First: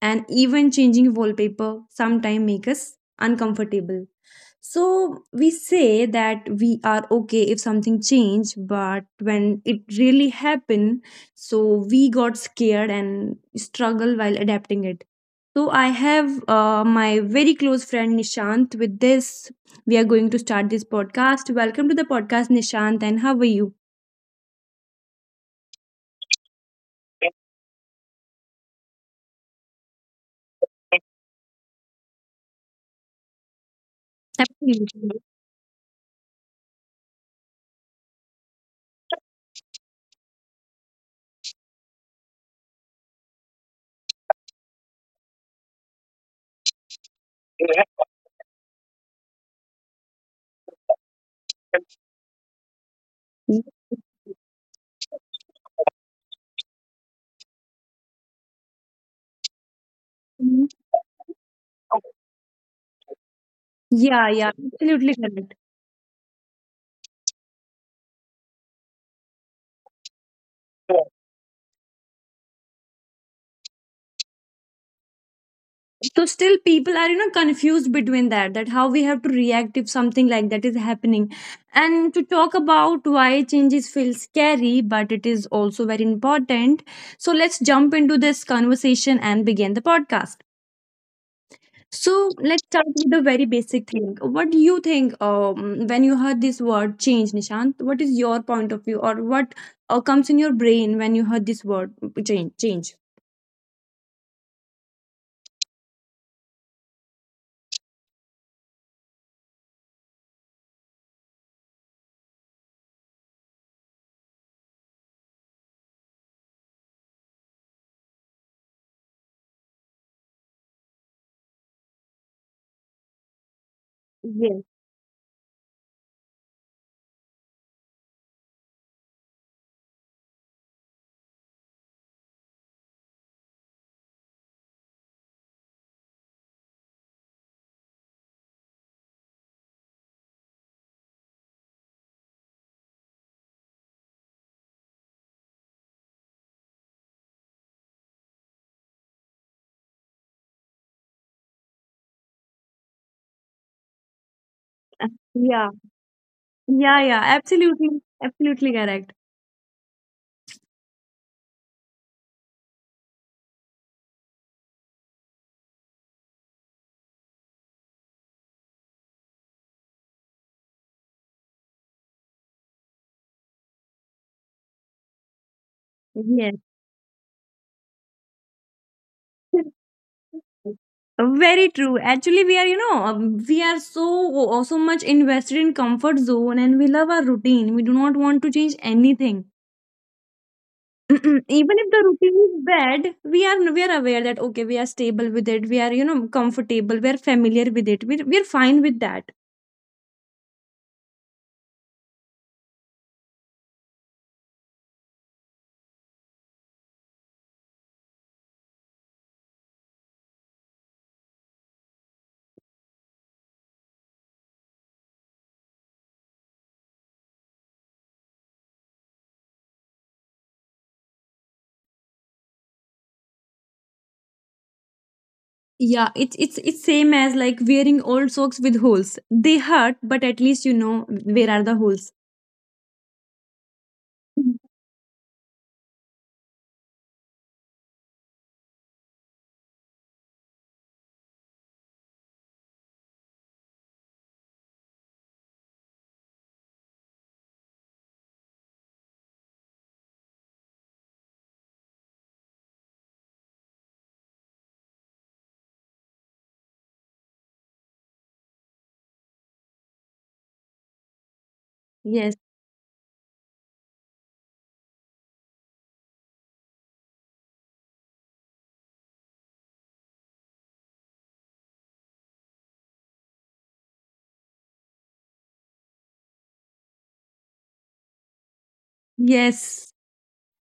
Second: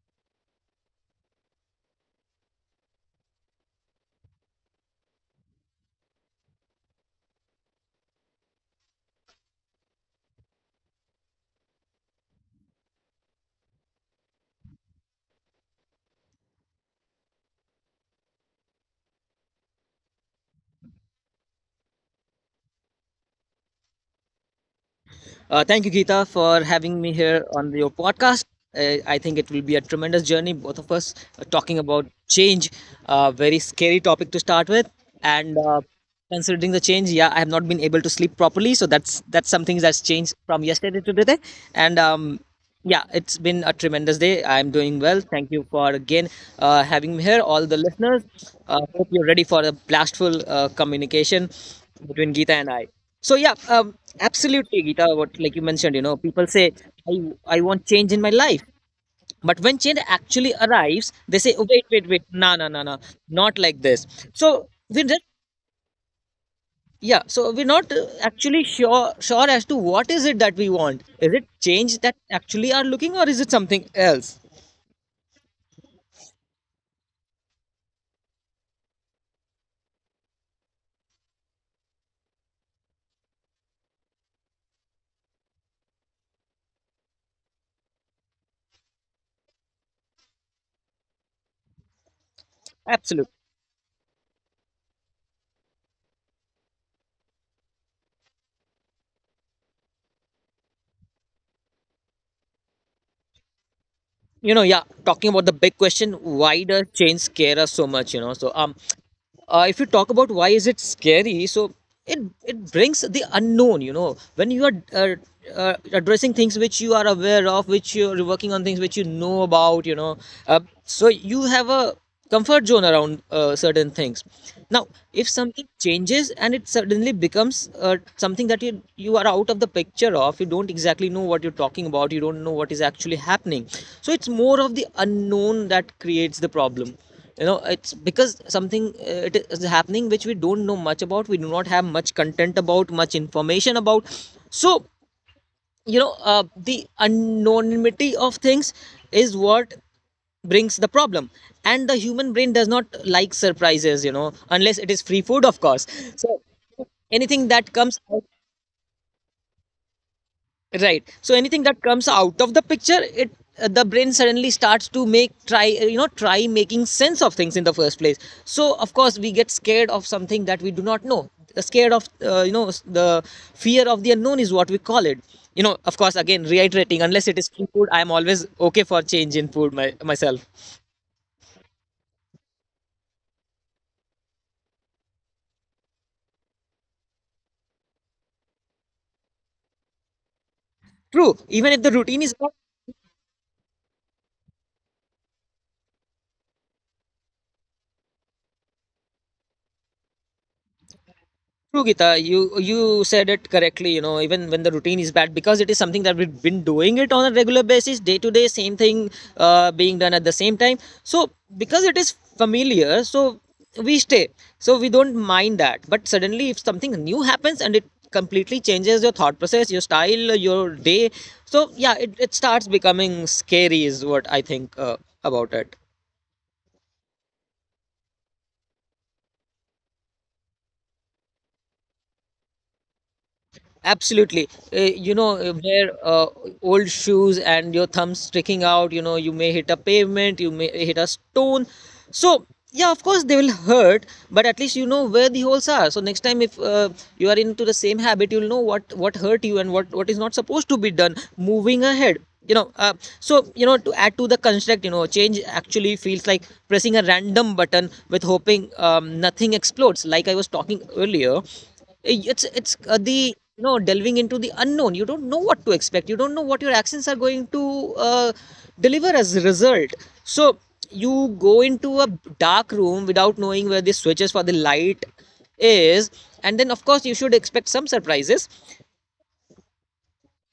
and even changing wallpaper sometimes make us uncomfortable. So we say that we are okay if something changed, but when it really happened, so we got scared and struggle while adapting it. So I have my very close friend Nishant with this. We are going to start this podcast. Welcome to the podcast, Nishant, and how are you? Thank you, Geeta, for having me here on your podcast. I think it will be a tremendous journey, both of us talking about change, a very scary Absolutely. topic to start with. And considering the change, yeah, I have not been able to sleep properly, so that's something that's changed from yesterday to today. And Yeah, it's been a tremendous day. I'm doing well. Thank you for again having me here, all the listeners. Hope you're ready for a blastful communication between Geeta and I. Absolutely, Geeta. What, like you mentioned, people say I I want change in my life, but when change actually arrives, they say, oh, wait, wait, wait, no, no, no, no, not Yeah, like yeah, this. absolutely So correct. we just yeah, so we're not actually sure as to what is it that we want. Is it change that actually are looking, or is it something else? So still people are, you know, confused between that how we have to react if something like that is happening, and to talk about why changes feel scary but it is also very important. So let's jump into this conversation and begin the podcast. So let's start with the very basic Absolutely. thing. What do you think when you heard this word change, Nishant? What is your point of view, or what comes in your brain when you heard this word change? Talking about the big question, why does change scare us so much, you know? If you talk about why is it scary, so it it brings the unknown, you know. When you are addressing things which you are aware of, which you're working on, things which you know about, you know, so you have a comfort zone around certain Yes. things. Now if something changes and it suddenly becomes something that you are out of the picture of, you don't exactly know what you're talking about, you don't know what is actually happening. So it's more of the unknown that creates the problem. You know, it's because something it is happening which we don't know much about, we do not have much content about, much information about. So you know, the anonymity of things is what brings the problem. And the human brain does not like surprises, you know, Uh, unless it is yeah, free food, of course. So yeah, yeah, absolutely. anything that comes out, Absolutely correct. right? So anything that comes out of the picture, it the brain suddenly starts to make try you know try making sense of things in the first place. So of course we get scared of something that we do not know. Scared of, uh, you know the fear of the unknown is what we call it. You know, Yes. of course, again reiterating, unless it is free food, I am always okay for change in food, myself. Very true. Actually, we are, you know, we are so so much invested in comfort zone, and we love our routine. We do not want to change anything. Even True if the even if the routine is routine is not bad, we are aware that okay, we are stable with it. We are, you know, comfortable. We are familiar with it. We're fine with that. True, Gita, you said it correctly. You know, even when the routine is bad, because it is something that we've been doing it on a regular basis, day to day, same thing being done at the same time. So because it is familiar, so we stay. So we don't mind that. But suddenly, if something new happens and it completely changes your thought process, your style, your day, so yeah, it starts becoming scary. Is what I think about Yeah, it. it's same as like wearing old socks with holes. They hurt, but at least you know where are the holes. Absolutely. Wear old shoes and your thumbs sticking out, you know, you may hit a pavement, you may hit a stone. So, yeah, of course, they will hurt, but at least you know where the holes are. So, next time, if you are into the same habit, you'll know what hurt you and what is not supposed to be done moving ahead. You know, so, you know, to add to the construct, you know, change actually feels like pressing a random button with hoping nothing explodes, like I was talking earlier. Yes, Eh, it's the you know, delving into the unknown, you don't know what to expect, you don't know what your actions are going to uh, deliver as a result. So you go into a dark room without knowing where the switches for the light is, and then of course you should expect some surprises. yes.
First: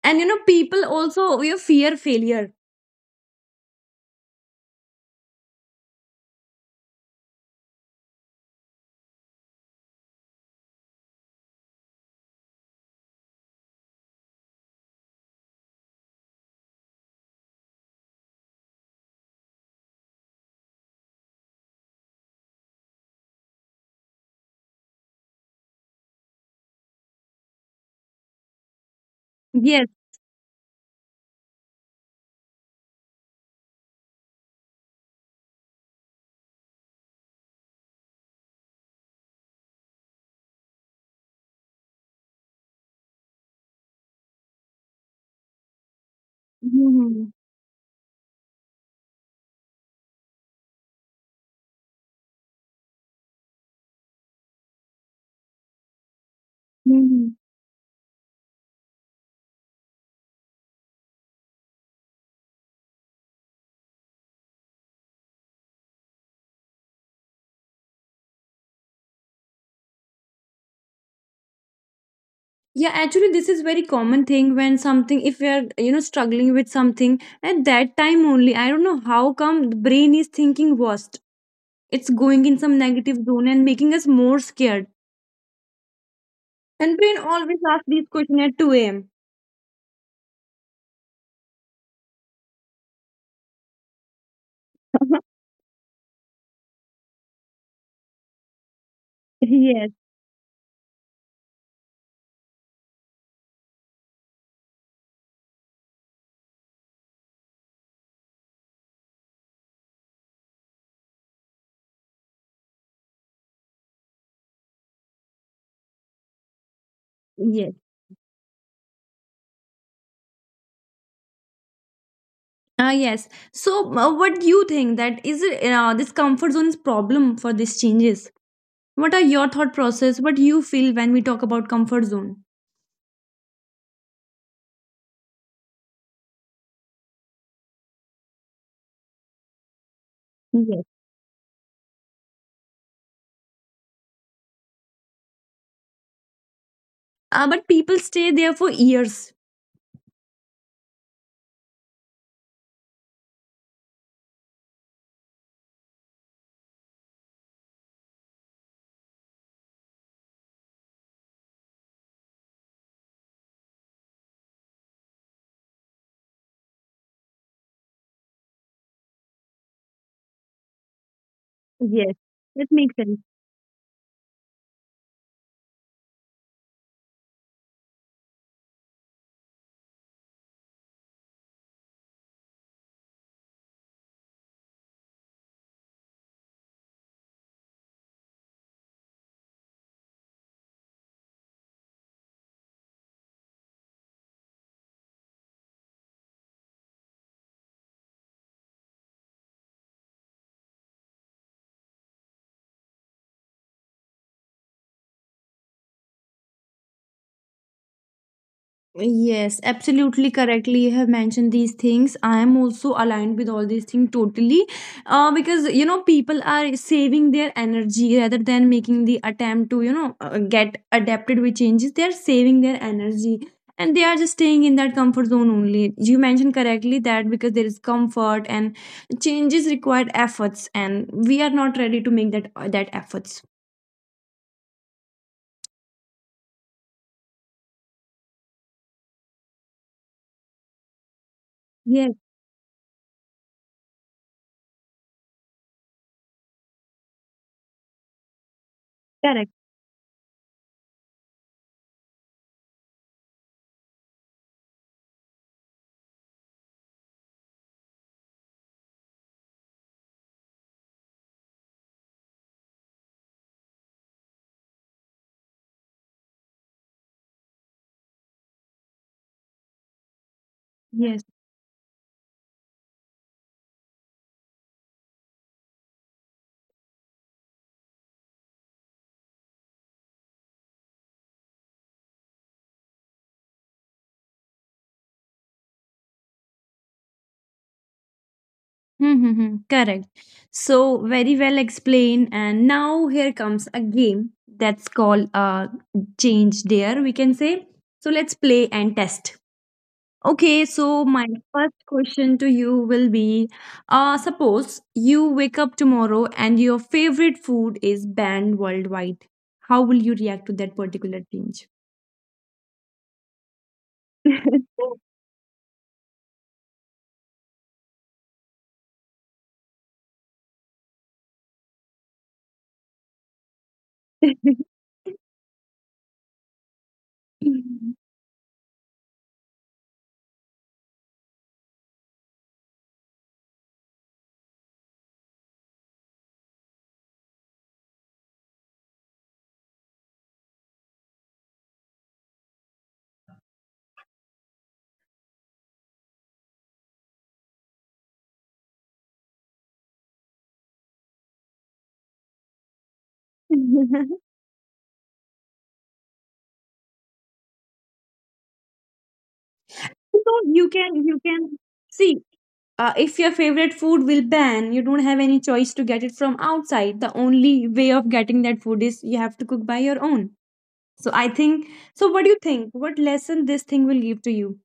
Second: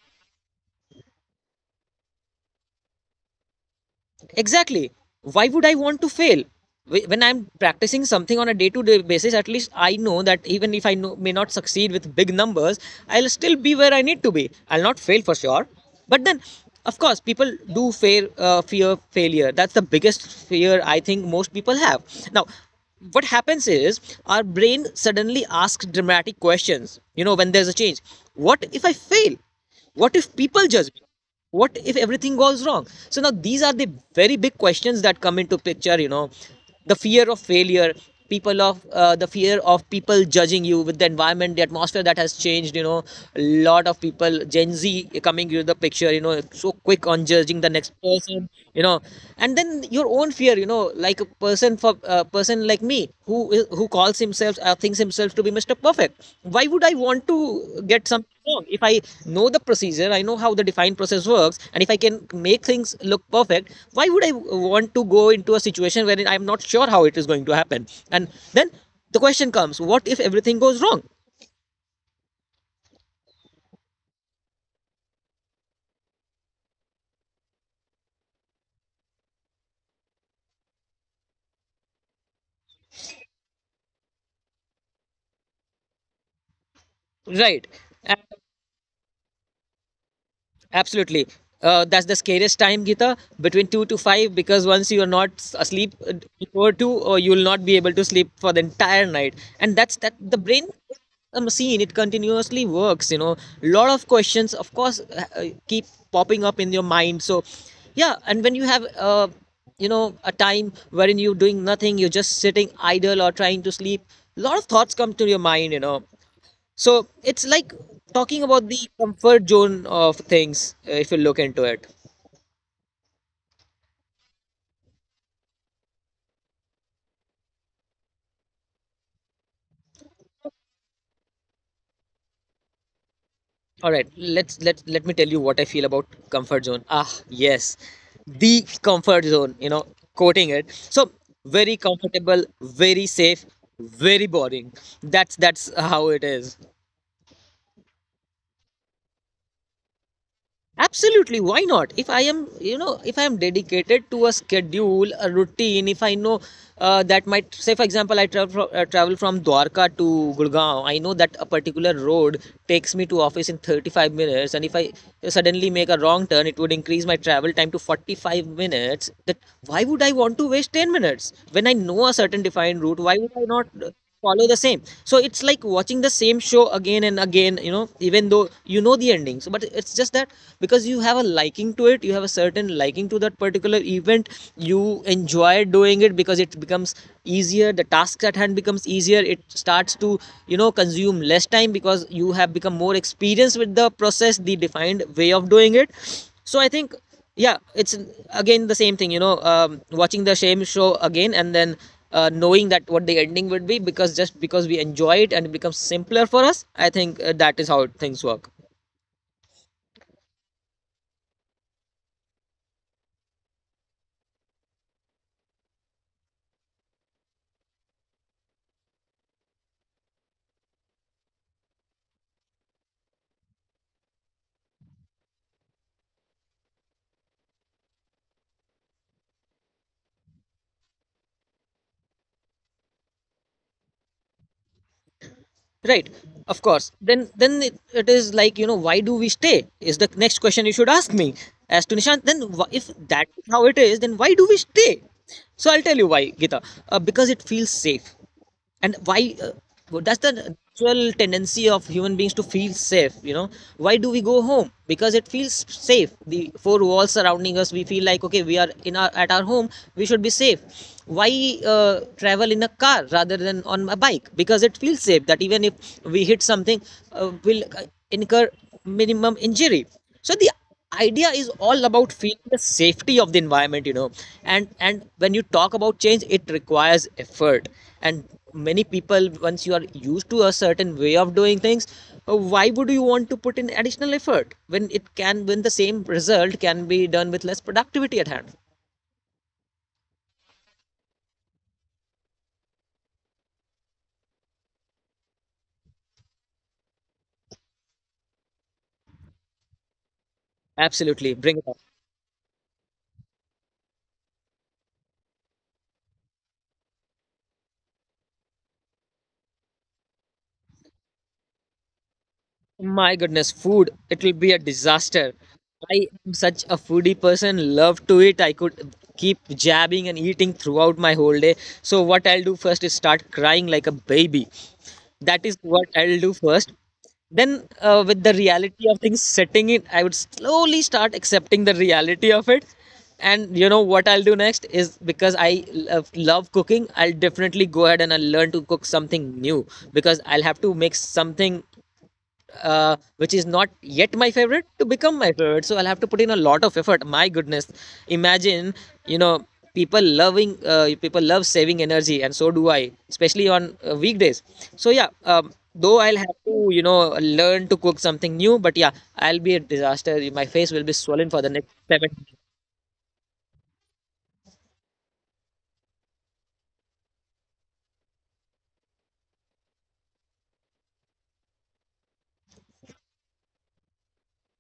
And you know, people also you fear failure. Exactly. Why would I want to fail? When I'm practicing something on a day to day basis, at least I know that, even if I know, may not succeed with big numbers, I'll still be where I need to be, I'll not fail for sure. But then of course people do fear failure. That's the biggest fear I think most people have. Now what happens is our brain suddenly asks dramatic questions, you know, when there's a change. What if I fail? Yes. What if people judge me? What if everything goes wrong? So now these are the very big questions that come into picture. You know, the fear of failure, people of the fear of people judging you, with the environment, the atmosphere that has changed. You know, a lot of people, Gen Z coming into the picture. You know, so quick Hmm. on judging the next person. You know, and then your own fear. You know, like a person, for a person like me, who is, who calls himself, or thinks himself to be Mr. Perfect. Why would I want Hmm. to get something wrong if I know the procedure? I know how the defined process works, and if I can make things look perfect, why would I want to go into a situation wherein I'm not sure how it is going to happen? And then the question comes: what if everything goes wrong? Yeah, actually, this is very common thing when something, if we are, you know, struggling with something at that time only, I don't know how come the brain is thinking worst. It's going in some negative zone and making us more scared. And brain always Right. asks these And questions at 2 a.m. absolutely, that's the scariest time, Gita, between 2 to 5, because once you are not asleep before 2, or you will not be able to sleep for the entire night. And that's Yes, that the brain is a machine, it continuously works, you know. Lot of questions, of course, keep popping up in your mind. So, yeah, and when you have, a time wherein you're doing nothing, you're just sitting idle or trying to sleep, lot of thoughts come to your mind, you know. So it's like yes. talking about the comfort zone of things, if you look into it. Ah, yes. So, what do you think that is it, this comfort zone is problem for these changes? What are your thought process? What you feel when we talk about comfort zone? All right, let me tell you what I feel about comfort zone. Ah, yes, the comfort zone. You know, quoting it. So very comfortable, very safe, very boring. That's how it is. But people stay there for years. Absolutely, why not? If I am, you know, if I am dedicated to a schedule, a routine, if I know that, might say, for example, I travel from Dwarka to Gurgaon, I know that a particular road takes me to office in 35 minutes, and if I suddenly make a wrong turn it would increase my travel time to 45 minutes, that why would I want to waste 10 minutes when I know a Yes, certain that defined route, makes why would sense. I not follow the same. So it's like watching the same show again and again, you know, even though you know the endings, but it's just that because you have a liking to it, you have a certain liking to that particular event, you enjoy doing it because it becomes easier, the task at hand becomes easier, it starts to, you know, consume less time because you have become more experienced with the process, the defined way of doing it. So I think, yeah, it's again the same thing, you know, watching the same show again, and then knowing that what the ending would be, because just because we enjoy it and it becomes simpler for us. I think that is how things work. Yes, absolutely correctly. You have mentioned these things. I am also aligned with all these things totally. Because, you know, people are saving their energy rather than making the attempt to, you know, get adapted with changes. They are saving their energy, and they are just staying in that comfort zone only. You mentioned correctly that because there is comfort, and changes required efforts, and we are not ready to make that efforts. Right, of course. Then, it is like, you know, why do we stay is the next question you should ask me, as to Yes, Nishant, if that is how it is, then why do we stay? So I'll tell you why, Gita. Because it feels safe. And why correct. Well, that's the natural tendency of human beings to feel safe, you know. Why do we go home? Because it feels safe, the four walls surrounding us, we feel like, okay, we are in our, at our home, we should be safe. Why travel in a car rather than on a bike? Because it feels safe, that even if we hit something, will incur minimum injury. So the idea Yes. is all about feeling the safety of the environment, you know. And when you talk about change, it requires effort. And many people, once you are used to a certain way of doing things, why would you want to put in additional effort when it can, when the same result can be done with less productivity at hand? Mm-hmm. Correct. So very well explained. And now here comes a game that's called change dare, we can say. So let's play and test. Okay, so Absolutely, my bring it on. first question to you will be suppose you wake up tomorrow and your favorite food is banned worldwide. How will you react to that particular change? My goodness, food, it will be a disaster. I am such a foodie person, love to eat. I could keep jabbing and eating throughout my whole day. So, what I'll do first is start crying like a baby. That is what I'll do first. Then, with the reality of things setting in, I would slowly start accepting the reality of it. And you know what I'll do next is because I love, love cooking, I'll definitely go ahead and I'll learn to cook something new because I'll have to make something which is not yet my favorite to become my favorite. So I'll have to put in a lot of effort. My goodness, imagine, you know, people love saving energy, and so do I, especially on weekdays. So yeah, though I'll have to, you know, learn to cook something new, but yeah, I'll be a disaster. So My face will be you swollen for can the next seven. see, if your favorite food will ban, you don't have any choice to get it from outside. The only way of getting that food is you have to cook by your own. So I think, so what do you think, what lesson this thing will give to you?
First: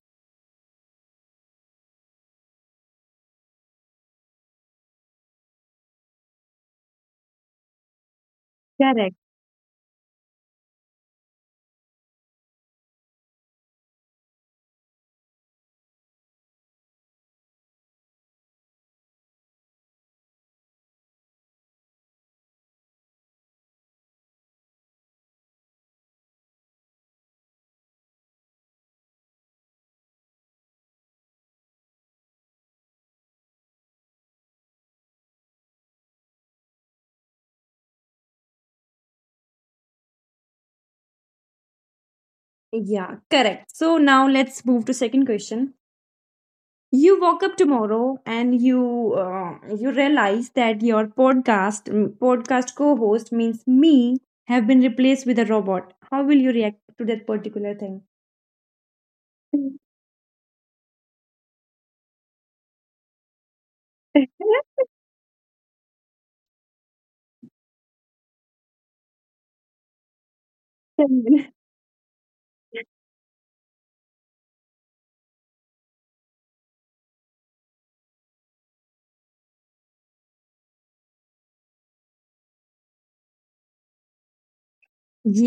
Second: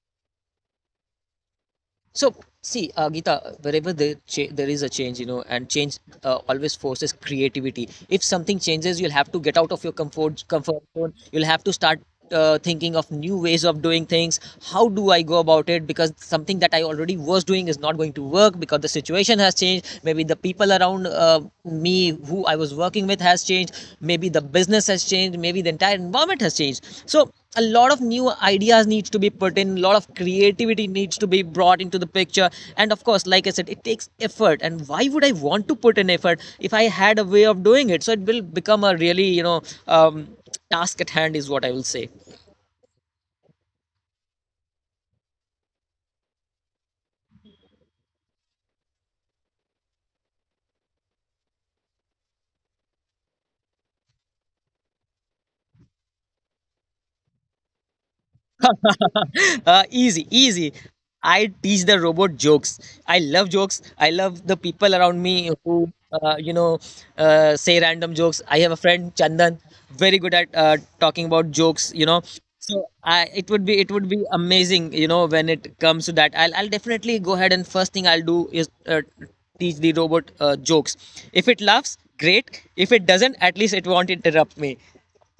So, see, Geeta, wherever there is a change, you know, and change always forces creativity. If something changes, Correct. you'll have to get out of your comfort zone. You'll have to start thinking of new ways of doing things. How do I go about it? Because something that I already was doing is not going to work because the situation has changed. Maybe the people around me who I was working with has changed. Maybe the business has changed. Maybe the entire environment has changed. So a lot of new ideas needs to be put in, a lot of creativity needs to be brought into the picture. And of course, like I said, it takes effort, and why would I want to put in effort if I had a way of doing it? So it will become a really, um, task at hand is what I will say. Yeah, correct. So now let's move to second question. You woke up tomorrow and you uh, you realize that your podcast podcast co-host means me have been replaced with a robot. How will you react to that particular thing? Easy, easy. I teach the robot jokes. I love jokes. I love the people around me who, you know, say random jokes. I have a friend Chandan, very good at talking about jokes, you know. So I it would be, it would be amazing. You know, when it comes to that, I'll definitely go ahead, and first thing I'll do is teach the robot jokes. If it laughs, great. If it doesn't, at least it won't interrupt me.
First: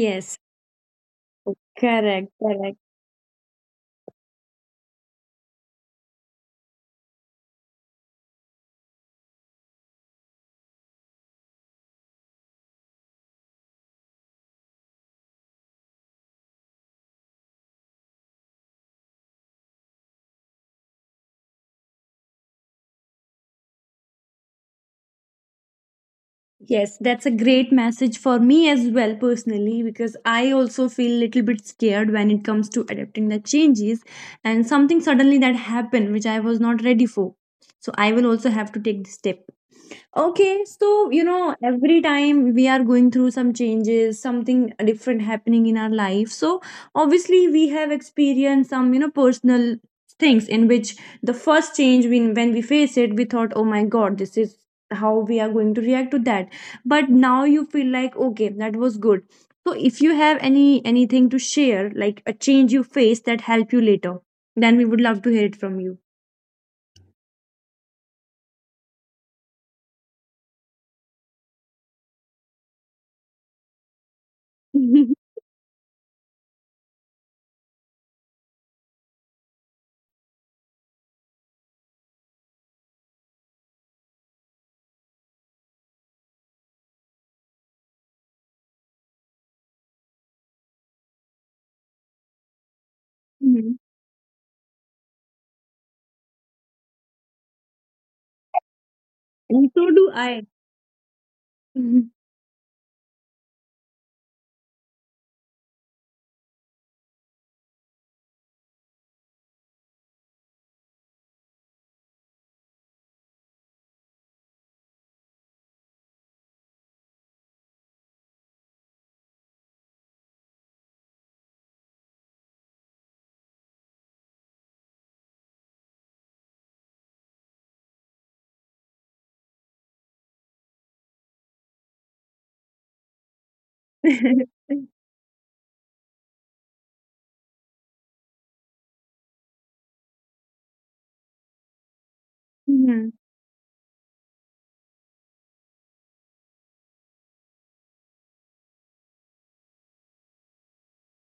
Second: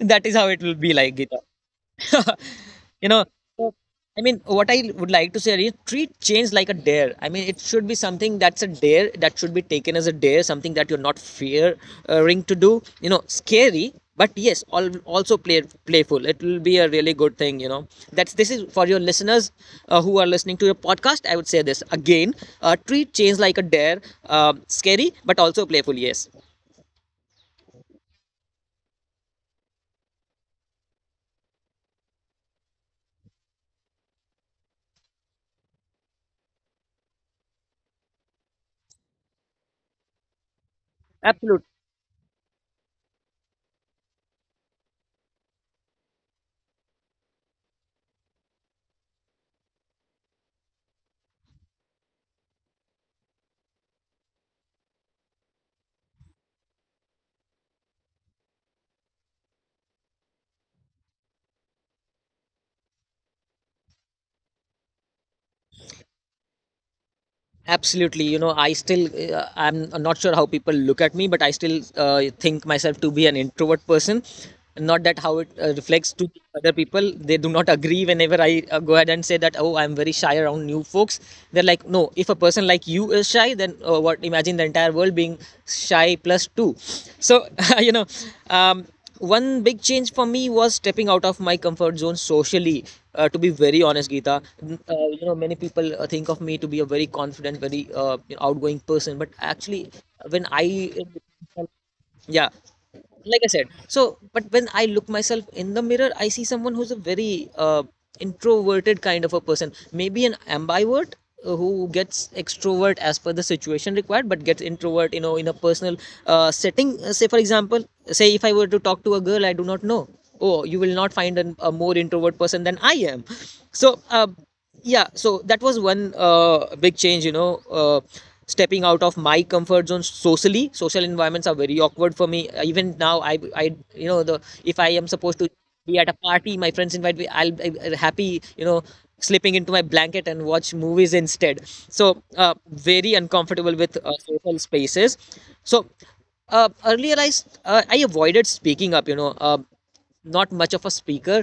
That is how it will be like, Gita. oh, correct, correct. You know, so, I mean, what I would like to say is treat change like a dare. I mean, it should be something that's a dare, that should be taken as a dare, something that you're not fearing to do, you know, scary but yes, also playful. It will be a really good thing, you know. That's, this is for your listeners who are listening to your podcast. I would say this again, treat change like a dare, scary but also playful, yes. Yes, that's a great message for me as well personally, because I also feel a little bit scared when it comes to adapting the changes and something suddenly that happened which I was not ready for. So I will also have to take the step. Okay, so you know, Absolutely, every time we are going through some changes, something different happening in our life. So obviously, we have experienced some, you know, personal things in which the first change, when we face it, we thought, oh my god, this is how we are going to react to that. But now you feel like okay, that was good. So if you have any anything to share, like a change you faced that help you later, then we would love to hear it from you. absolutely. You know, I still, I'm not sure how people look at me, but I still think myself to be an introvert person. Not that how it reflects to other people. They do not agree whenever I go ahead and say that, oh, I'm very shy around new folks. They're like, no, if a person like you is shy, then what, imagine the entire world being shy plus two. So you know, um, one big change for me was stepping out of my comfort zone socially. To be Mhm. very honest, Geeta, you know, many people think of me to be a very confident, very, you know, outgoing person, but And so actually do I. when I, yeah, like I said. So but when I look myself in the mirror, I see someone who's a very introverted kind of a person, maybe an ambivert, who gets extrovert as per the situation required, but gets introvert, you know, in a personal setting. Say for example, say if I were to talk to a girl I do not know, oh, you will not find a more introvert person than I am. So yeah, so that was one big change, you know, uh, stepping out of my comfort zone socially. Social environments are very awkward for me. Even now, I you know, the, if I am supposed to be at a party, my friends invite me, I'll be happy, you know, slipping into my blanket and watch movies instead. So uh, very Mhm. uncomfortable with social spaces. So earlier I avoided speaking up, you know, not much of a speaker,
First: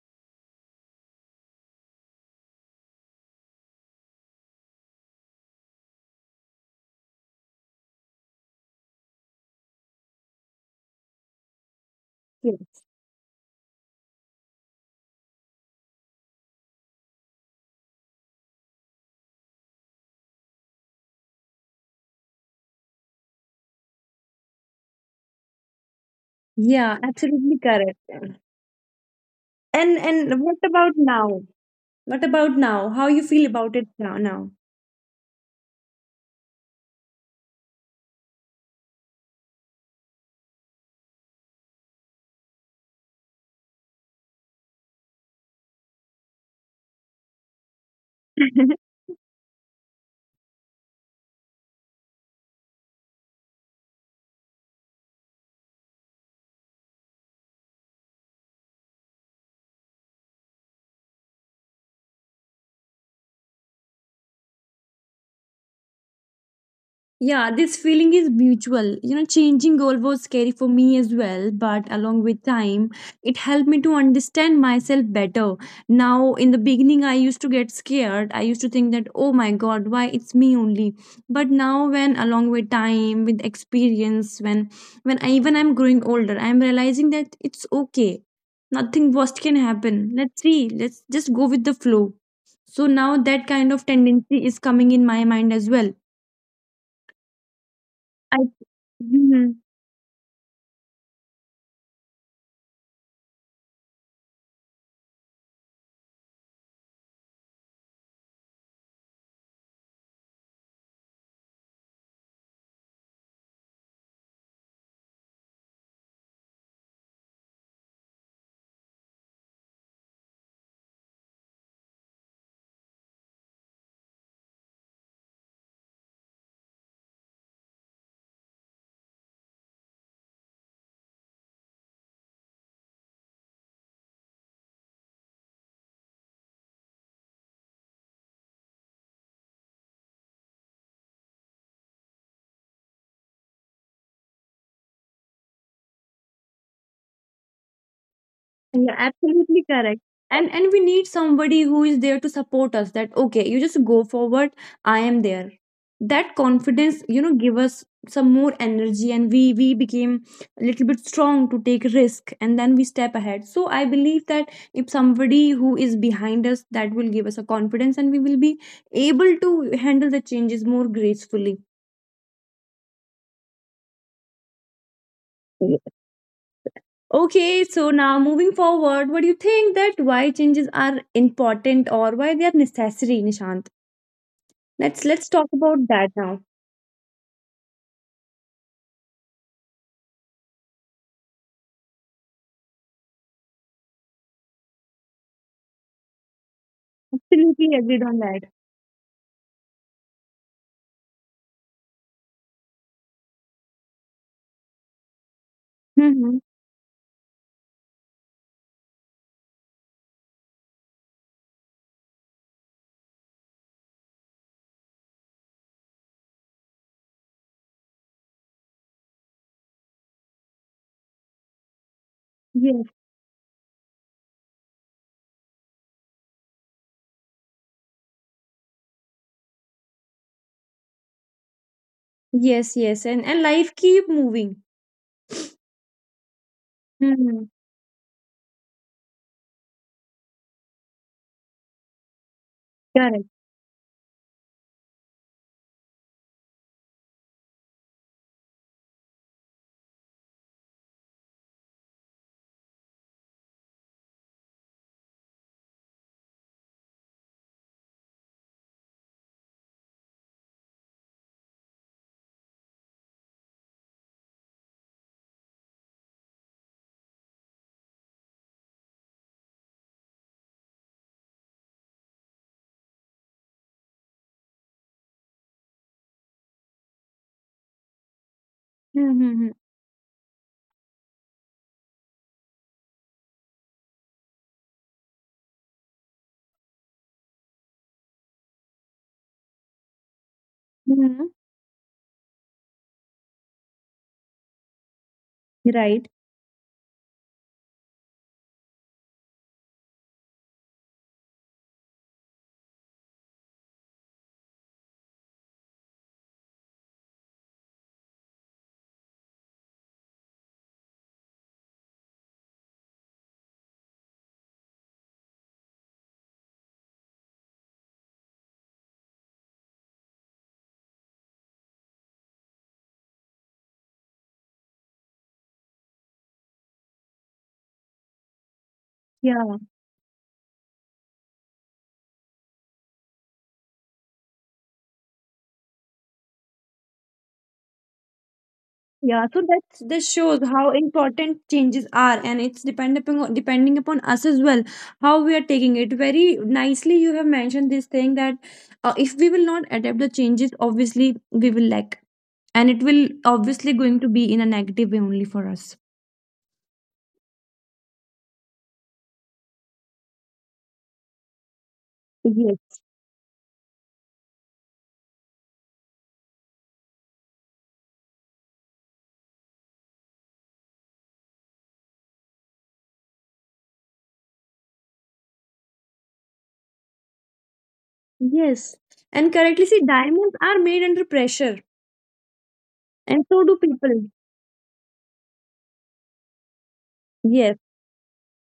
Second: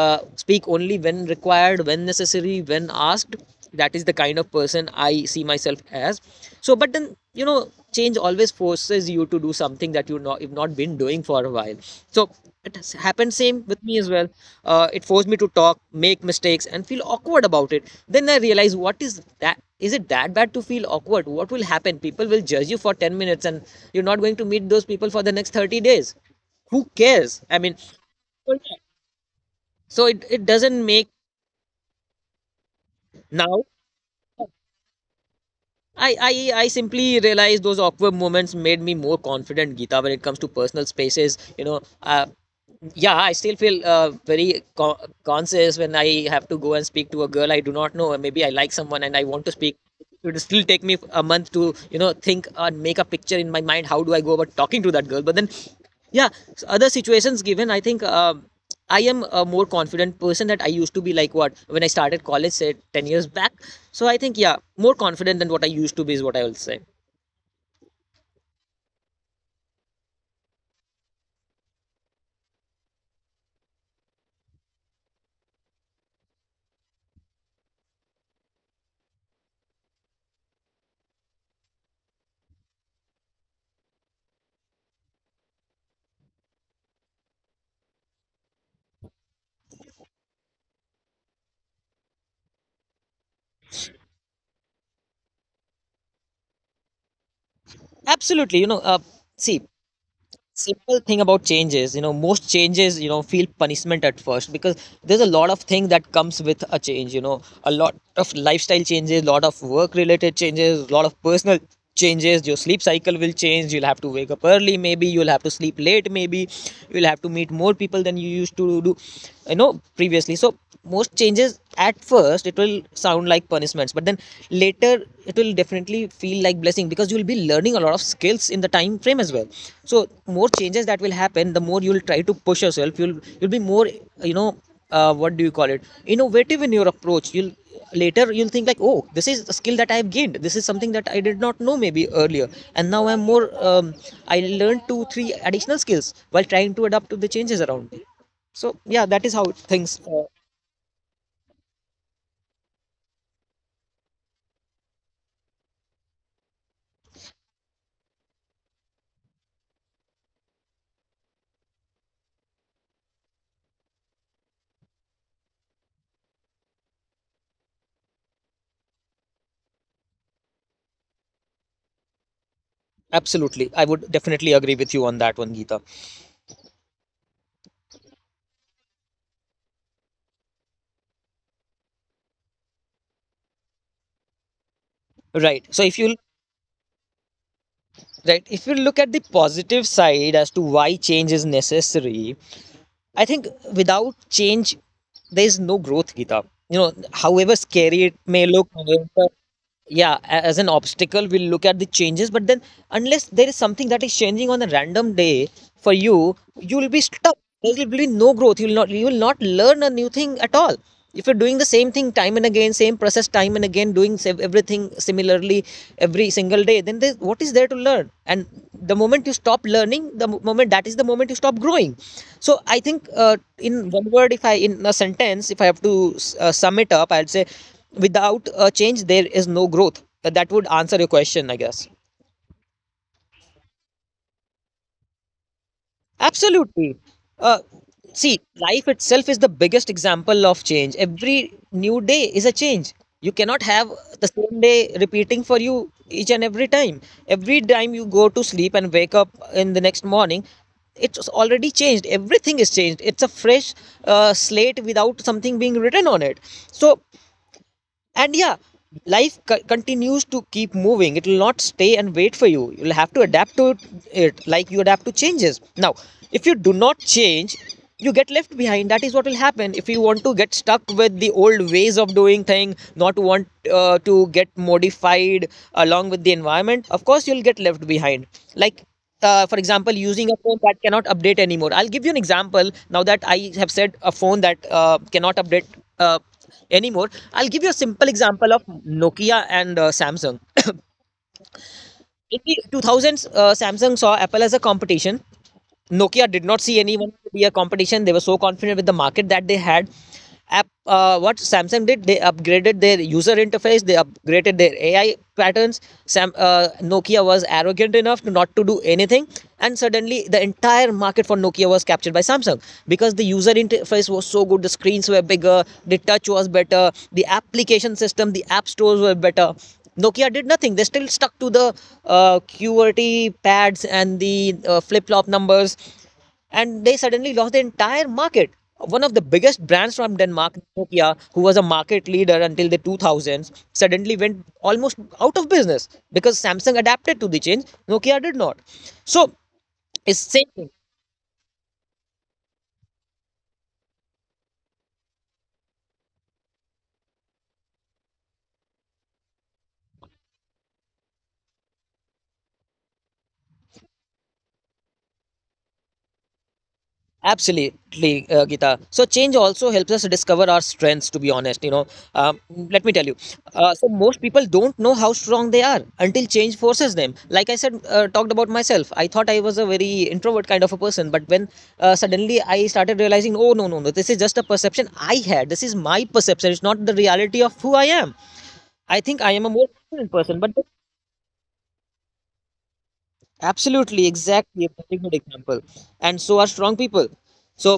speak only when required, when necessary, when asked. That is the kind of person I see myself as. So but then, you know, change always forces you to do something that you've not been doing for a while. So Yeah. it has happened same with me as well. It forced me to talk, make mistakes and feel awkward about it. Then I realized, what is that, is it that bad to feel awkward? What will happen, people will judge you for 10 minutes, and you're not going to meet those people for the next 30 days. Who Yeah, cares? I absolutely mean, correct. correct. So it, And it what doesn't about make, now? What about now? How you feel now, about it now? Now? I simply realize those awkward moments made me more confident, Geeta, when it comes to personal spaces. You know, yeah, I still feel very conscious when I have to go and speak to a girl I do not know, or maybe I like someone and I want to speak. It will still take me a month to, you know, think and make a picture in my mind. How do I go about talking to that girl? But then, yeah, other situations given, I think. I am a more confident person that I used to be, like what when I started college, say 10 years back. So I think, yeah, more confident than what I used to be is what I will say. Yeah, this feeling is mutual. You know, changing goal was scary for me as well, but along with time, it helped me to understand myself better. Now, in the beginning, I used to get scared. I used to think that, oh my God, why it's me only. But now, when along with time, with experience, when I'm growing older, I'm realizing that it's okay. Nothing worst can happen. Let's see. Let's just go with the flow. So now that kind of tendency is coming in my mind as well I Absolutely. You know, Mhm. see, simple thing about changes, you know, most changes, you know, feel punishment at first, because there's a lot of things that comes with a change, you know, a lot of lifestyle changes, a lot of work related changes, a lot of personal changes. Your sleep cycle will change, you'll have to wake up early, maybe you'll have to sleep late, maybe you'll have to meet more people than you used to do, you know, previously. So most changes at first, it will sound like punishments, but then later it will definitely feel like blessing, because you will be learning a lot of skills in the time frame as well. So more changes that will happen, the more you'll try to push yourself, you'll be more, you know, what do you call it, innovative in your approach. You'll, later you'll think like, oh, this is a skill that I've gained, this is something that I did not know maybe earlier. And now I'm more, I learned two, three additional skills while trying to adapt to the changes around me. So You're yeah, that is how absolutely things, correct. And we need somebody who is there to support us that okay, you just go forward, I am there. That confidence, you know, give us some more energy, and we became a little bit strong to take risk, and then we step ahead. So I believe that if somebody who is behind us, that will give us a confidence, and we will be able to handle the changes more gracefully. absolutely. I would definitely agree with you on that one, Geeta. Okay, so now moving forward, what do you think that why changes are important or why they are necessary, Nishant? Let's Right. talk So if you'll, about that now. right, if you look at the positive side as to why change is necessary, I think without change there is no growth, Geeta. You know, however Absolutely scary agreed it on may that. look, however, yeah, as an obstacle we'll look at the changes, but then unless there is something that is changing on a random day for you, Mm-hmm. you will be stuck. There will be no growth. You will not you will not learn a new thing at all. If you're doing the same thing time and again, same process time and again, everything similarly every single day, then there, what is there to learn? And the moment you stop learning, the mo- moment that is the moment you stop growing. So I Yes. think in a sentence, if I have to sum it up, I'll say without a change there is no growth. That would answer your question, I guess. Yes, yes, and life keep moving. Absolutely. Mm-hmm. uh, see, life itself is the biggest example of change. Every new day is a change. Correct. You cannot have the same day repeating for you each and every time. Every time you go to sleep and wake up in the next morning, it's already changed. Everything is changed. It's a fresh slate without something being written on it. So, and yeah, life continues to keep moving. It will not stay and wait for you. You'll have to adapt to it, like you adapt to changes now. If you do not change, you get left behind. That is what will happen if you want to get stuck with the old ways of doing thing, not want to get modified along with the environment. Of course, you'll get left behind. Like Mm-hmm. For example, using a phone that cannot update anymore. I'll give you an example, now that I have said a phone that cannot update uh, anymore. I'll give you a simple example of Nokia and Samsung. Mm-hmm. In the 2000s, Samsung saw Apple as a competition. Right. Nokia did not see anyone to be a competition. They were so confident with the market that they had. What Samsung did, they upgraded their user interface. They upgraded their AI patterns. Nokia was arrogant enough to not to do anything, and suddenly the entire market for Nokia was captured by Samsung because the user interface was so good. The screens were bigger. The touch was better. The application system, the app stores were better. Nokia did nothing. They still stuck to the QWERTY pads and the flip flop numbers, and they suddenly lost the entire market. One of the Yeah. biggest brands from Denmark, Nokia, who was a market leader until the 2000s, suddenly went almost out of business because Samsung adapted to the change. Nokia did not. Yeah, So so that this it's shows how same. important changes are, and it's depending upon us as well how we are taking it. Very nicely, you have mentioned this thing that if we will not adapt the changes, obviously we will lack, and it will obviously going to be in a negative way only for us. Absolutely, Gita. So change also helps us discover our strengths. To be honest, you know, um, Yes, let me tell you. So most people don't know how strong they are until change forces them. Like I said, talked about myself. I thought I was a very introvert kind of a person, but when suddenly I started realizing, oh, no, no, no, this is just a perception I had. This is my perception. It's not the reality of who I am. yes, and I correctly, think see, I am a more diamonds are confident made person, under but pressure, and so do people. absolutely, exactly, a very good example. And so are strong Yes, people. So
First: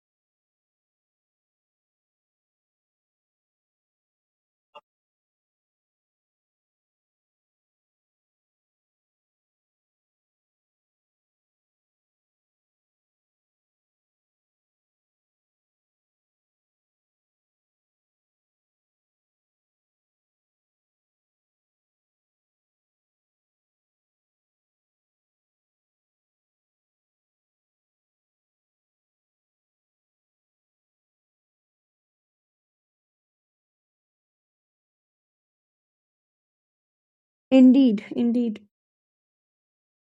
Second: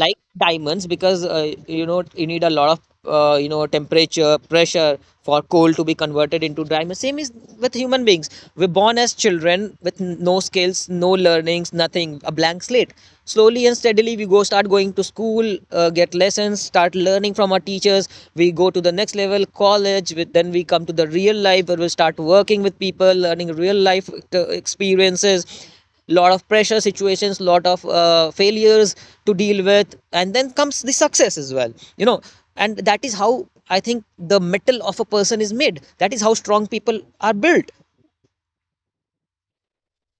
like diamonds, because you know, you need a lot of you know, temperature pressure for coal to be converted into diamond. Same is with human beings. We're born as children with no skills, no learnings, nothing, a blank slate. Slowly and steadily, we go start going to school, get lessons, start learning from our teachers. We go to the next level, college with, then we come to the real life where we start working with people, learning real life experiences, lot of pressure situations, lot of failures to deal with, and then comes the success as well, you know. And that is how I think the metal of a person is made. That is how strong people are built. indeed, indeed.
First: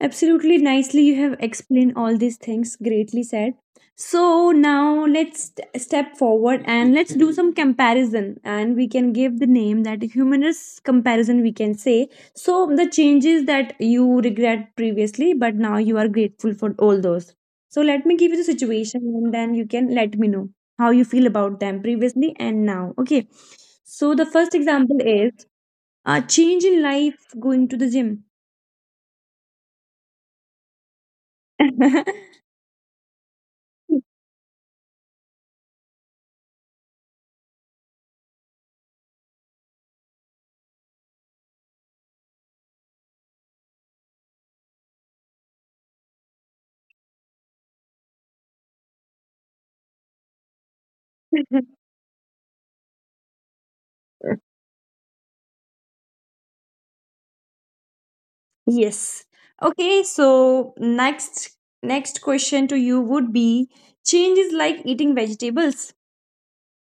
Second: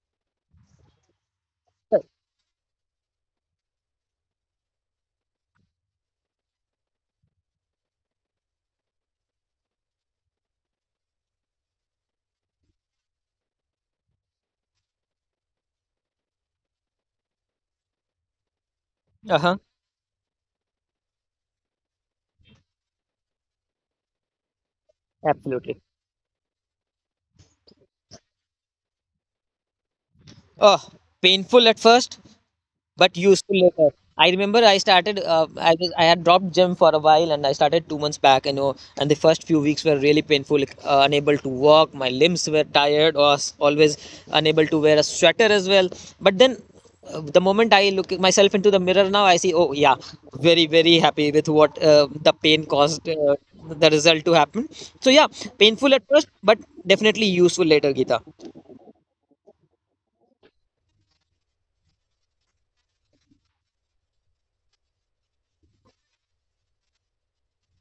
Absolutely nicely, you have explained all these things. Greatly said. So now let's step forward and let's do some comparison, and we can give the name that humanist comparison we can say. So the changes that you regret previously, but now you are grateful for all those. So let me give you the situation, Uh-huh. and then you can let me know how you feel about them previously and now. Okay. So the first example is Absolutely. a change in life going to the gym. Oh, painful at first. But useful later. I remember I started. I had dropped gym for a while, and I started 2 months back. You know, and the first few weeks were really painful. Like, unable to walk, my limbs were tired. I was always unable to wear a sweater as well. But then, the moment I look at myself into the mirror now, I see. Oh yeah, very, very happy with what the pain caused the result to happen. So yeah, painful at first, but definitely useful later, Gita. Yes. Okay, so next next question to you would be change is like eating vegetables.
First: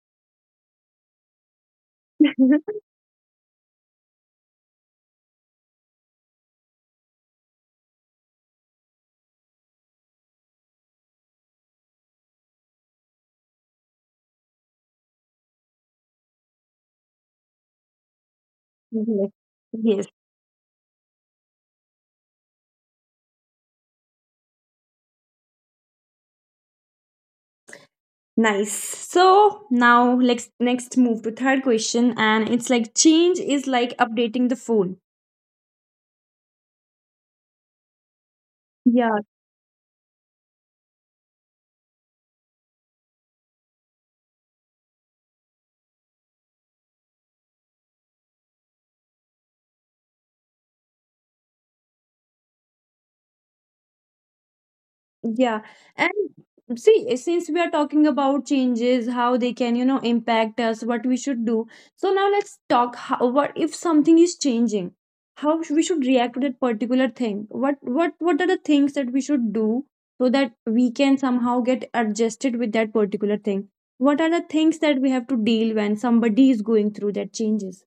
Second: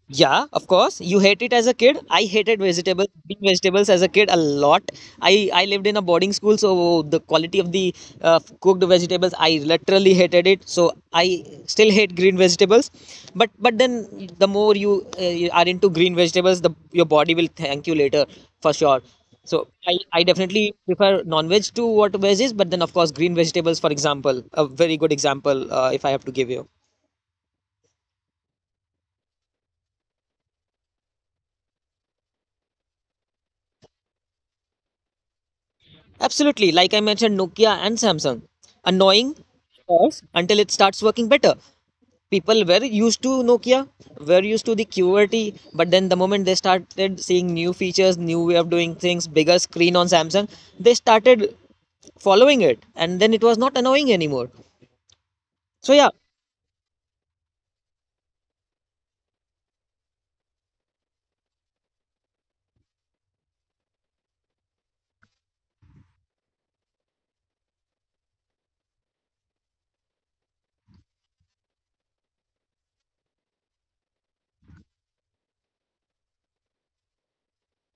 Yeah, of course. You hate it as a kid. I hated vegetables, eating vegetables as a kid a lot. I lived in a boarding school, so the quality of the cooked vegetables, I literally hated it. So I still hate green vegetables. But then the more you, you are into green vegetables, the your body will thank you later for sure. Yes. So I, Yes. I definitely prefer non-veg to what veg is. But then of course green vegetables, for example, a very good example if I have to give you. Nice. So now let's next move to third question, and it's like change is like updating the phone. Absolutely, like I mentioned, Nokia and Samsung. Yeah. Annoying until it starts working better. People were used to Nokia, were used to the QWERTY, but then the moment they started seeing new features, new way of doing things, bigger screen on Samsung, they started following it, and then it was not annoying anymore. Yeah, So yeah, and see, eh, since we are talking about changes, how they can, you know, impact us, what we should do. So now let's talk how, what if something is changing, how we should react to that particular thing. What are the things that we should do so that we can somehow get adjusted with that particular thing? What are the things that we have to deal when somebody is going through that changes?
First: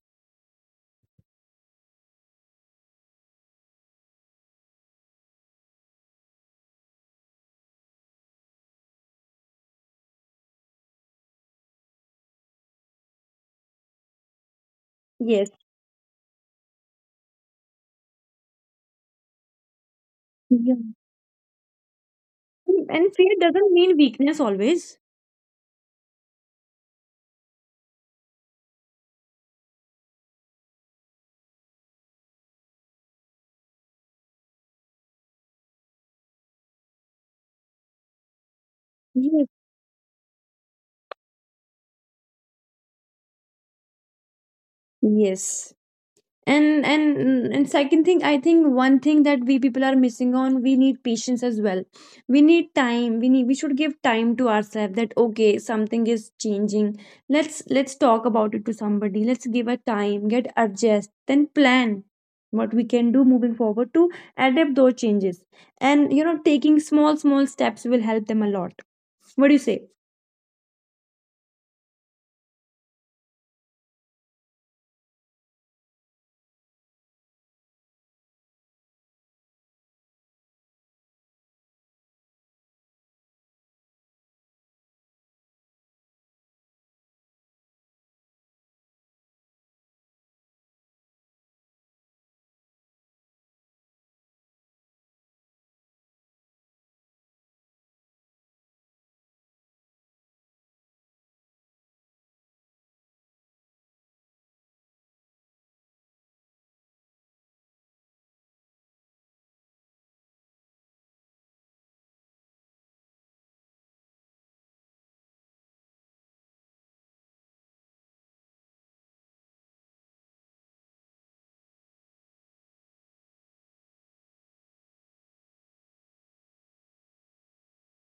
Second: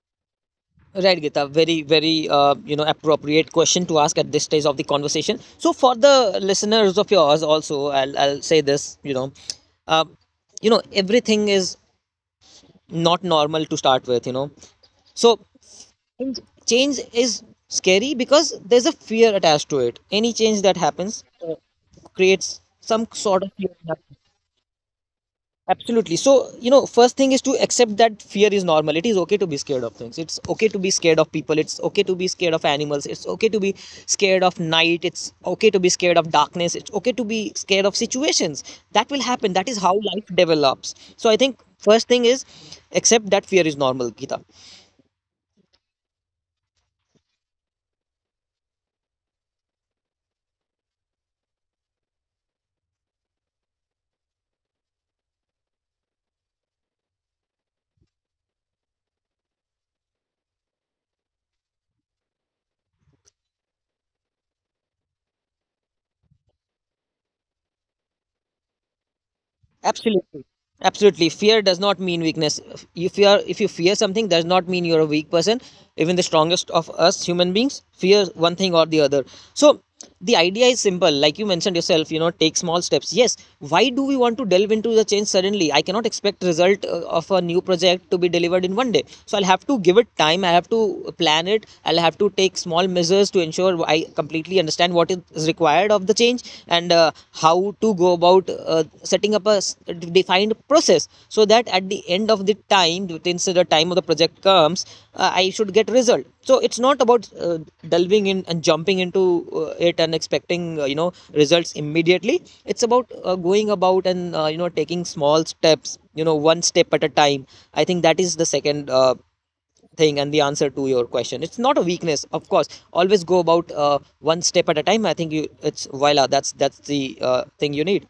right, Gita. Very, very, you know, appropriate question to ask at this stage of the conversation. So for the listeners of yours, also, I'll say this, you know, uh, you know, everything is not normal to start with, you know. So Yes. change is scary because there's a fear attached to it. Any change Yeah. that happens creates some And fear sort of doesn't fear. mean weakness always. Absolutely. So you know, first thing is to accept that fear is normal. It is okay to be scared of things, it's okay to be scared of people, it's okay to be scared of animals, it's okay to be scared of night, it's okay to be scared of darkness, it's okay to be scared of situations that will Yes. happen. That is how life develops. So I think first thing is accept that fear is normal, Gita. Yes. And and second thing, I think one thing that we people are missing on, we need patience as well. We need time, we need, we should give time to ourselves that okay, something is changing, let's talk about it to somebody, let's give a time, get adjust, then plan what we can do moving forward to adapt those changes. And you know, taking small small steps will help them a lot. What do you say? Absolutely. Absolutely. Fear does not mean weakness. If you fear something does not mean you're a weak person. Even the strongest of us human beings fear one thing or the other. So the idea is simple. Like you mentioned yourself, you know, take small steps. Yes. Why do we want to delve into the change suddenly? I cannot expect result of a new project to be delivered in one day. So I'll have to give it time. I have to plan it. I'll have to take small measures to ensure I completely understand what is required of the change, and how to go about setting up a defined process so that at the end of the time within, so the time of the project comes, I should get result. So it's not about delving in and jumping into it and expecting you know, results immediately. It's about going about and you know, taking small steps, you know, one step at a time. I think that is the second thing, and the answer to your question, it's not a weakness, of course. Always go about one step at a time. I think you, it's voila, that's the thing you need.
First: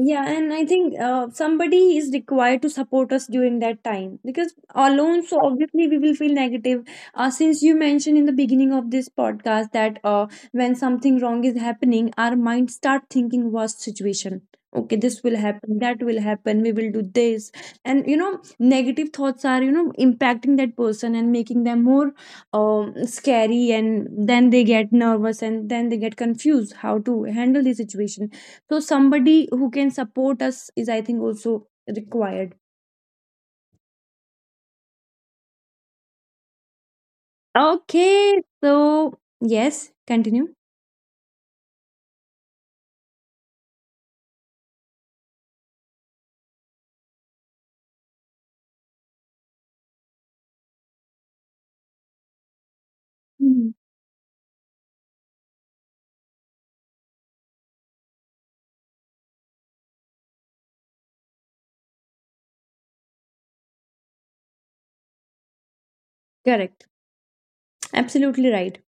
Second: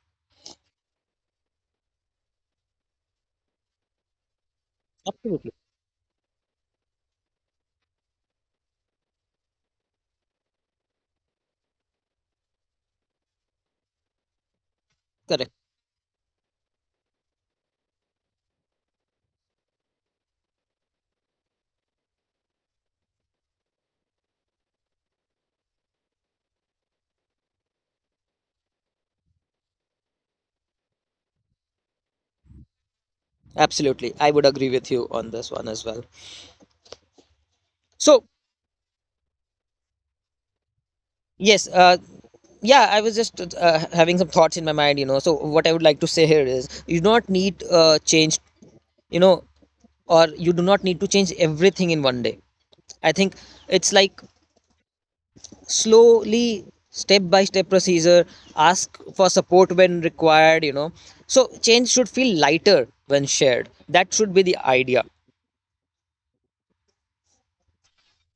Yeah, and I think somebody is required to support us during that time, because alone, so Absolutely. obviously we will feel negative. Since you mentioned in the beginning of this podcast that when something wrong is happening, our mind start thinking worst situation. Okay, this will Correct. happen, that will happen, we will do this. And you know, negative thoughts are, you know, impacting that person and making them more scary, and then they get nervous and then they get confused how to handle the situation. So somebody who can support us is, I think, also required. Absolutely, I would agree with you on this one as well. So Okay, so yes, continue. yes, yeah I was just having some thoughts in my mind, you know. So what I would like to say here is, you do not need change, you know, or you do not need to change everything in one day. I think Mhm. it's like slowly step by step procedure. Ask for support when required, you know. So change should feel lighter when shared. That should be the idea. Correct. Absolutely right.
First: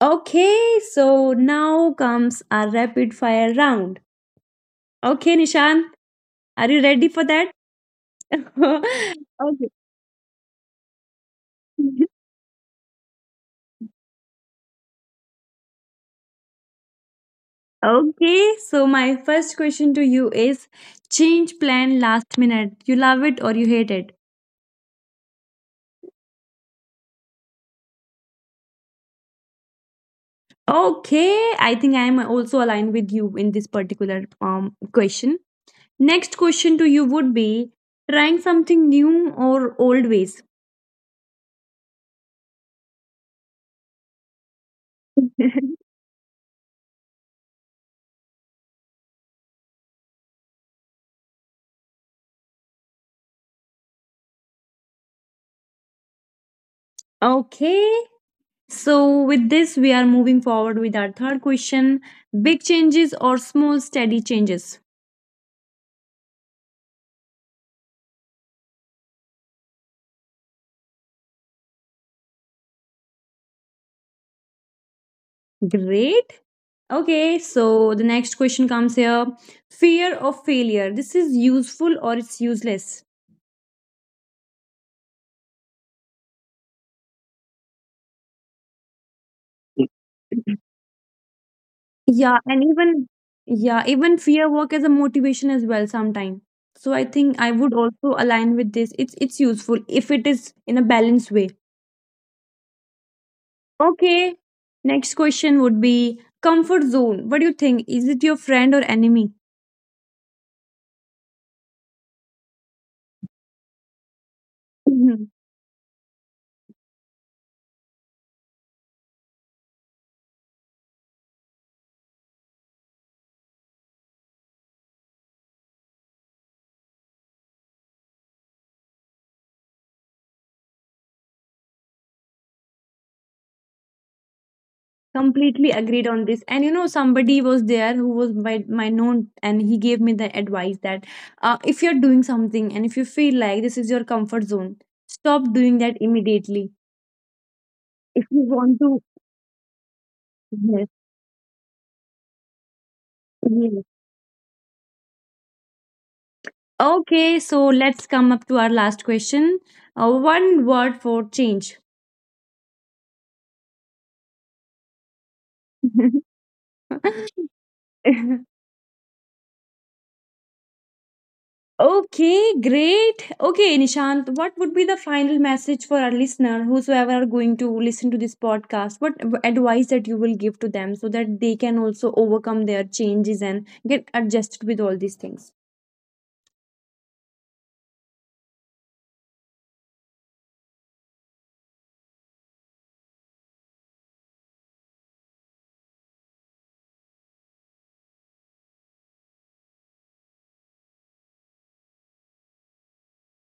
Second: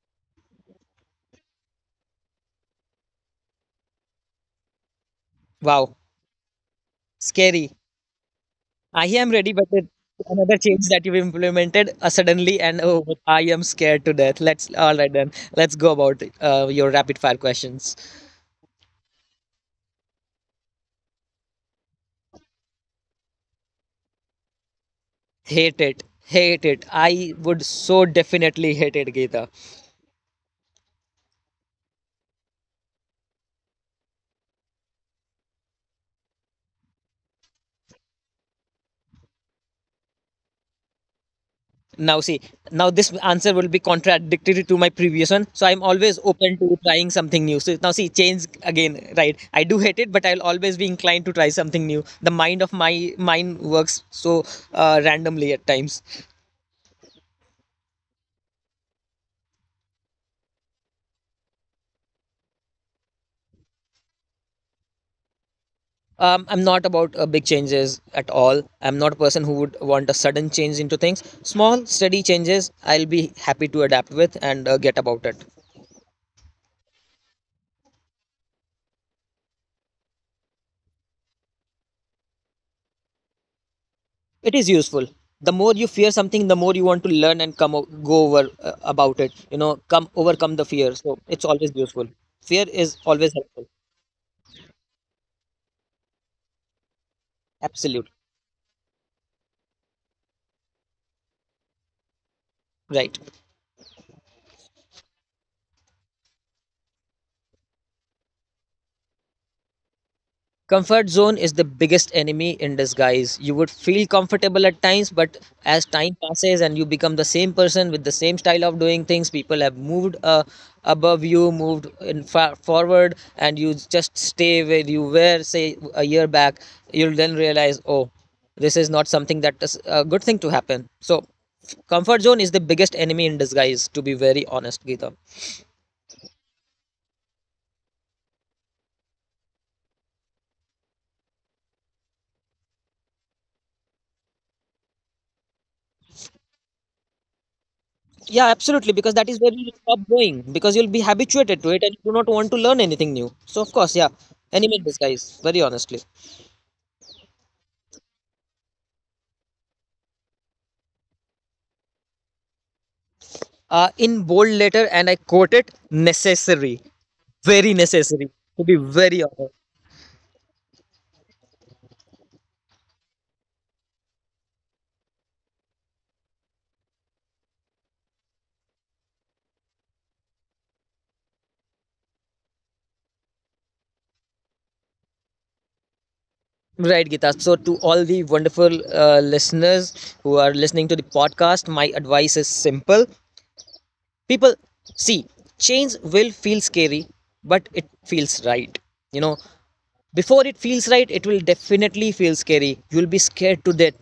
Okay, so now comes our rapid fire round. Okay, Wow. Nishan, are you ready for Scary. that? I am ready, but it, Okay. another change that you've implemented suddenly, and oh, I am scared to death. Let's, all right then, let's go about your rapid fire questions. Okay, so my first question to you is, change plan last minute, you love it or you hate it? Hate it, hate it, I would so definitely hate it, Geeta. Okay, I think I am also aligned with you in this particular um question. Next question to you would be trying something new or old ways. Now see, now this answer will be contradictory to my previous one. So I'm always open to trying something new. So now see, change again, right? I do hate it, but I'll always be inclined to try something new. The mind of my mind works so randomly at times. Okay. So, with this, we are moving forward with our third question: big changes or small, steady changes? I'm not about big changes at all. I'm not a person who would want a sudden change into things. Small, steady changes, I'll be happy to adapt with and get about it. Great. Okay. So, the next question comes here: fear of failure. This is useful or it's useless? It is useful. The more you fear something, the more you want to learn and go over about it, you know, come overcome the fear. So it's always useful. Fear Yeah. is And always even, helpful. yeah, even fear work as a motivation as well sometimes. So I think I Absolute. would also align with this. It's useful if it is in a balanced way. Right. Okay. Next question would be comfort zone. What do you think? Is it your friend or enemy? Comfort zone is the biggest enemy in disguise. You would feel comfortable at times, but Mhm. as time passes and you become the same person with the same style of doing things, people have moved above you, moved in forward, and you just stay where you were, say, a year back. You'll then realize, oh, this is not something that is a good thing to happen. So, comfort zone is the biggest enemy in disguise, to be very honest, Geeta. Completely agreed on this. And you know, somebody was there who was my, my known, and he gave me the advice that if you're doing something and if you feel like this is your comfort zone, stop doing that immediately. Yeah, If you absolutely, because want that is to. where you stop going, because you'll be Yes. habituated to it, and you do not want to learn anything new. So, of course, yeah, Yes. animate this, guys, very honestly. Okay, so let's come up to our last question. One word for change. In bold letter, and I quote it necessary, very necessary, to be very honest. Okay, great. Okay, Nishant, what would be the final message for our listener, whosoever are going to listen to this podcast? What advice that you will give to them so that they can also overcome their changes and get adjusted with all these things? Right, Gita. So, to all the wonderful listeners who are listening to the podcast, my advice is simple. People, see, change will feel scary, but it feels right, you know. Before it feels right, it will definitely feel scary. You'll be scared to death.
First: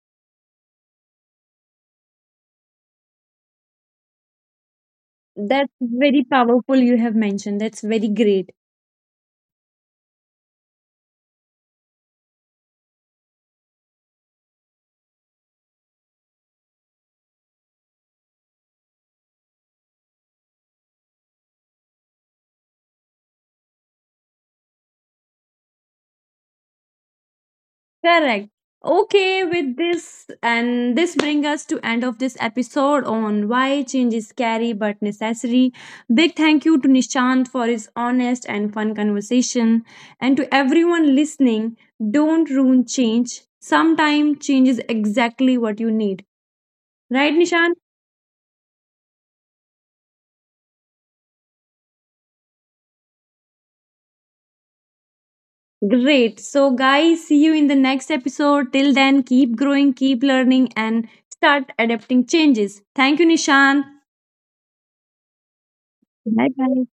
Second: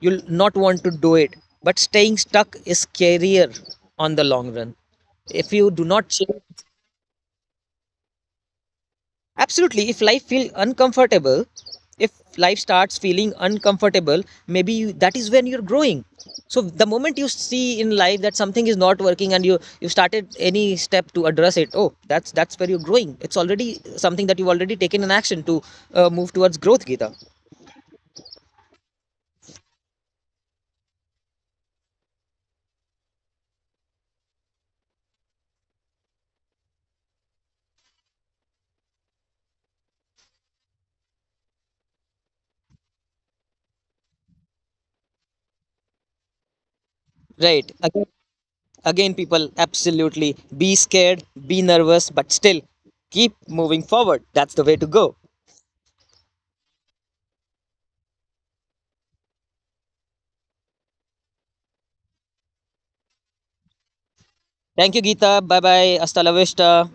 You'll not want to do it, but staying stuck is scarier on the long run. If you That's do not very change. powerful, you have mentioned. That's very great. Absolutely. If life feels uncomfortable, if life starts feeling uncomfortable, maybe you, that is when you're growing. So the moment you see in life that something is not working, and you started any step to address it, oh, that's where you're growing. It's already something that you've already taken an action to move towards growth, Gita. Correct. Okay, with this, and this bring us to end of this episode on why change is scary but necessary. Big thank you to Nishant for his honest and fun conversation, and to everyone listening, don't ruin change. Sometimes change is exactly what you need. Right, Right. Nishant? Again, again, people, absolutely. Be scared, be nervous, but still keep moving forward. That's the way to go. Great. So guys, see you in the next episode. Till then, keep growing, keep learning, and start adapting changes. Thank you, Nishant. Thank you, Gita. Bye bye. Hasta la Bye bye. vista.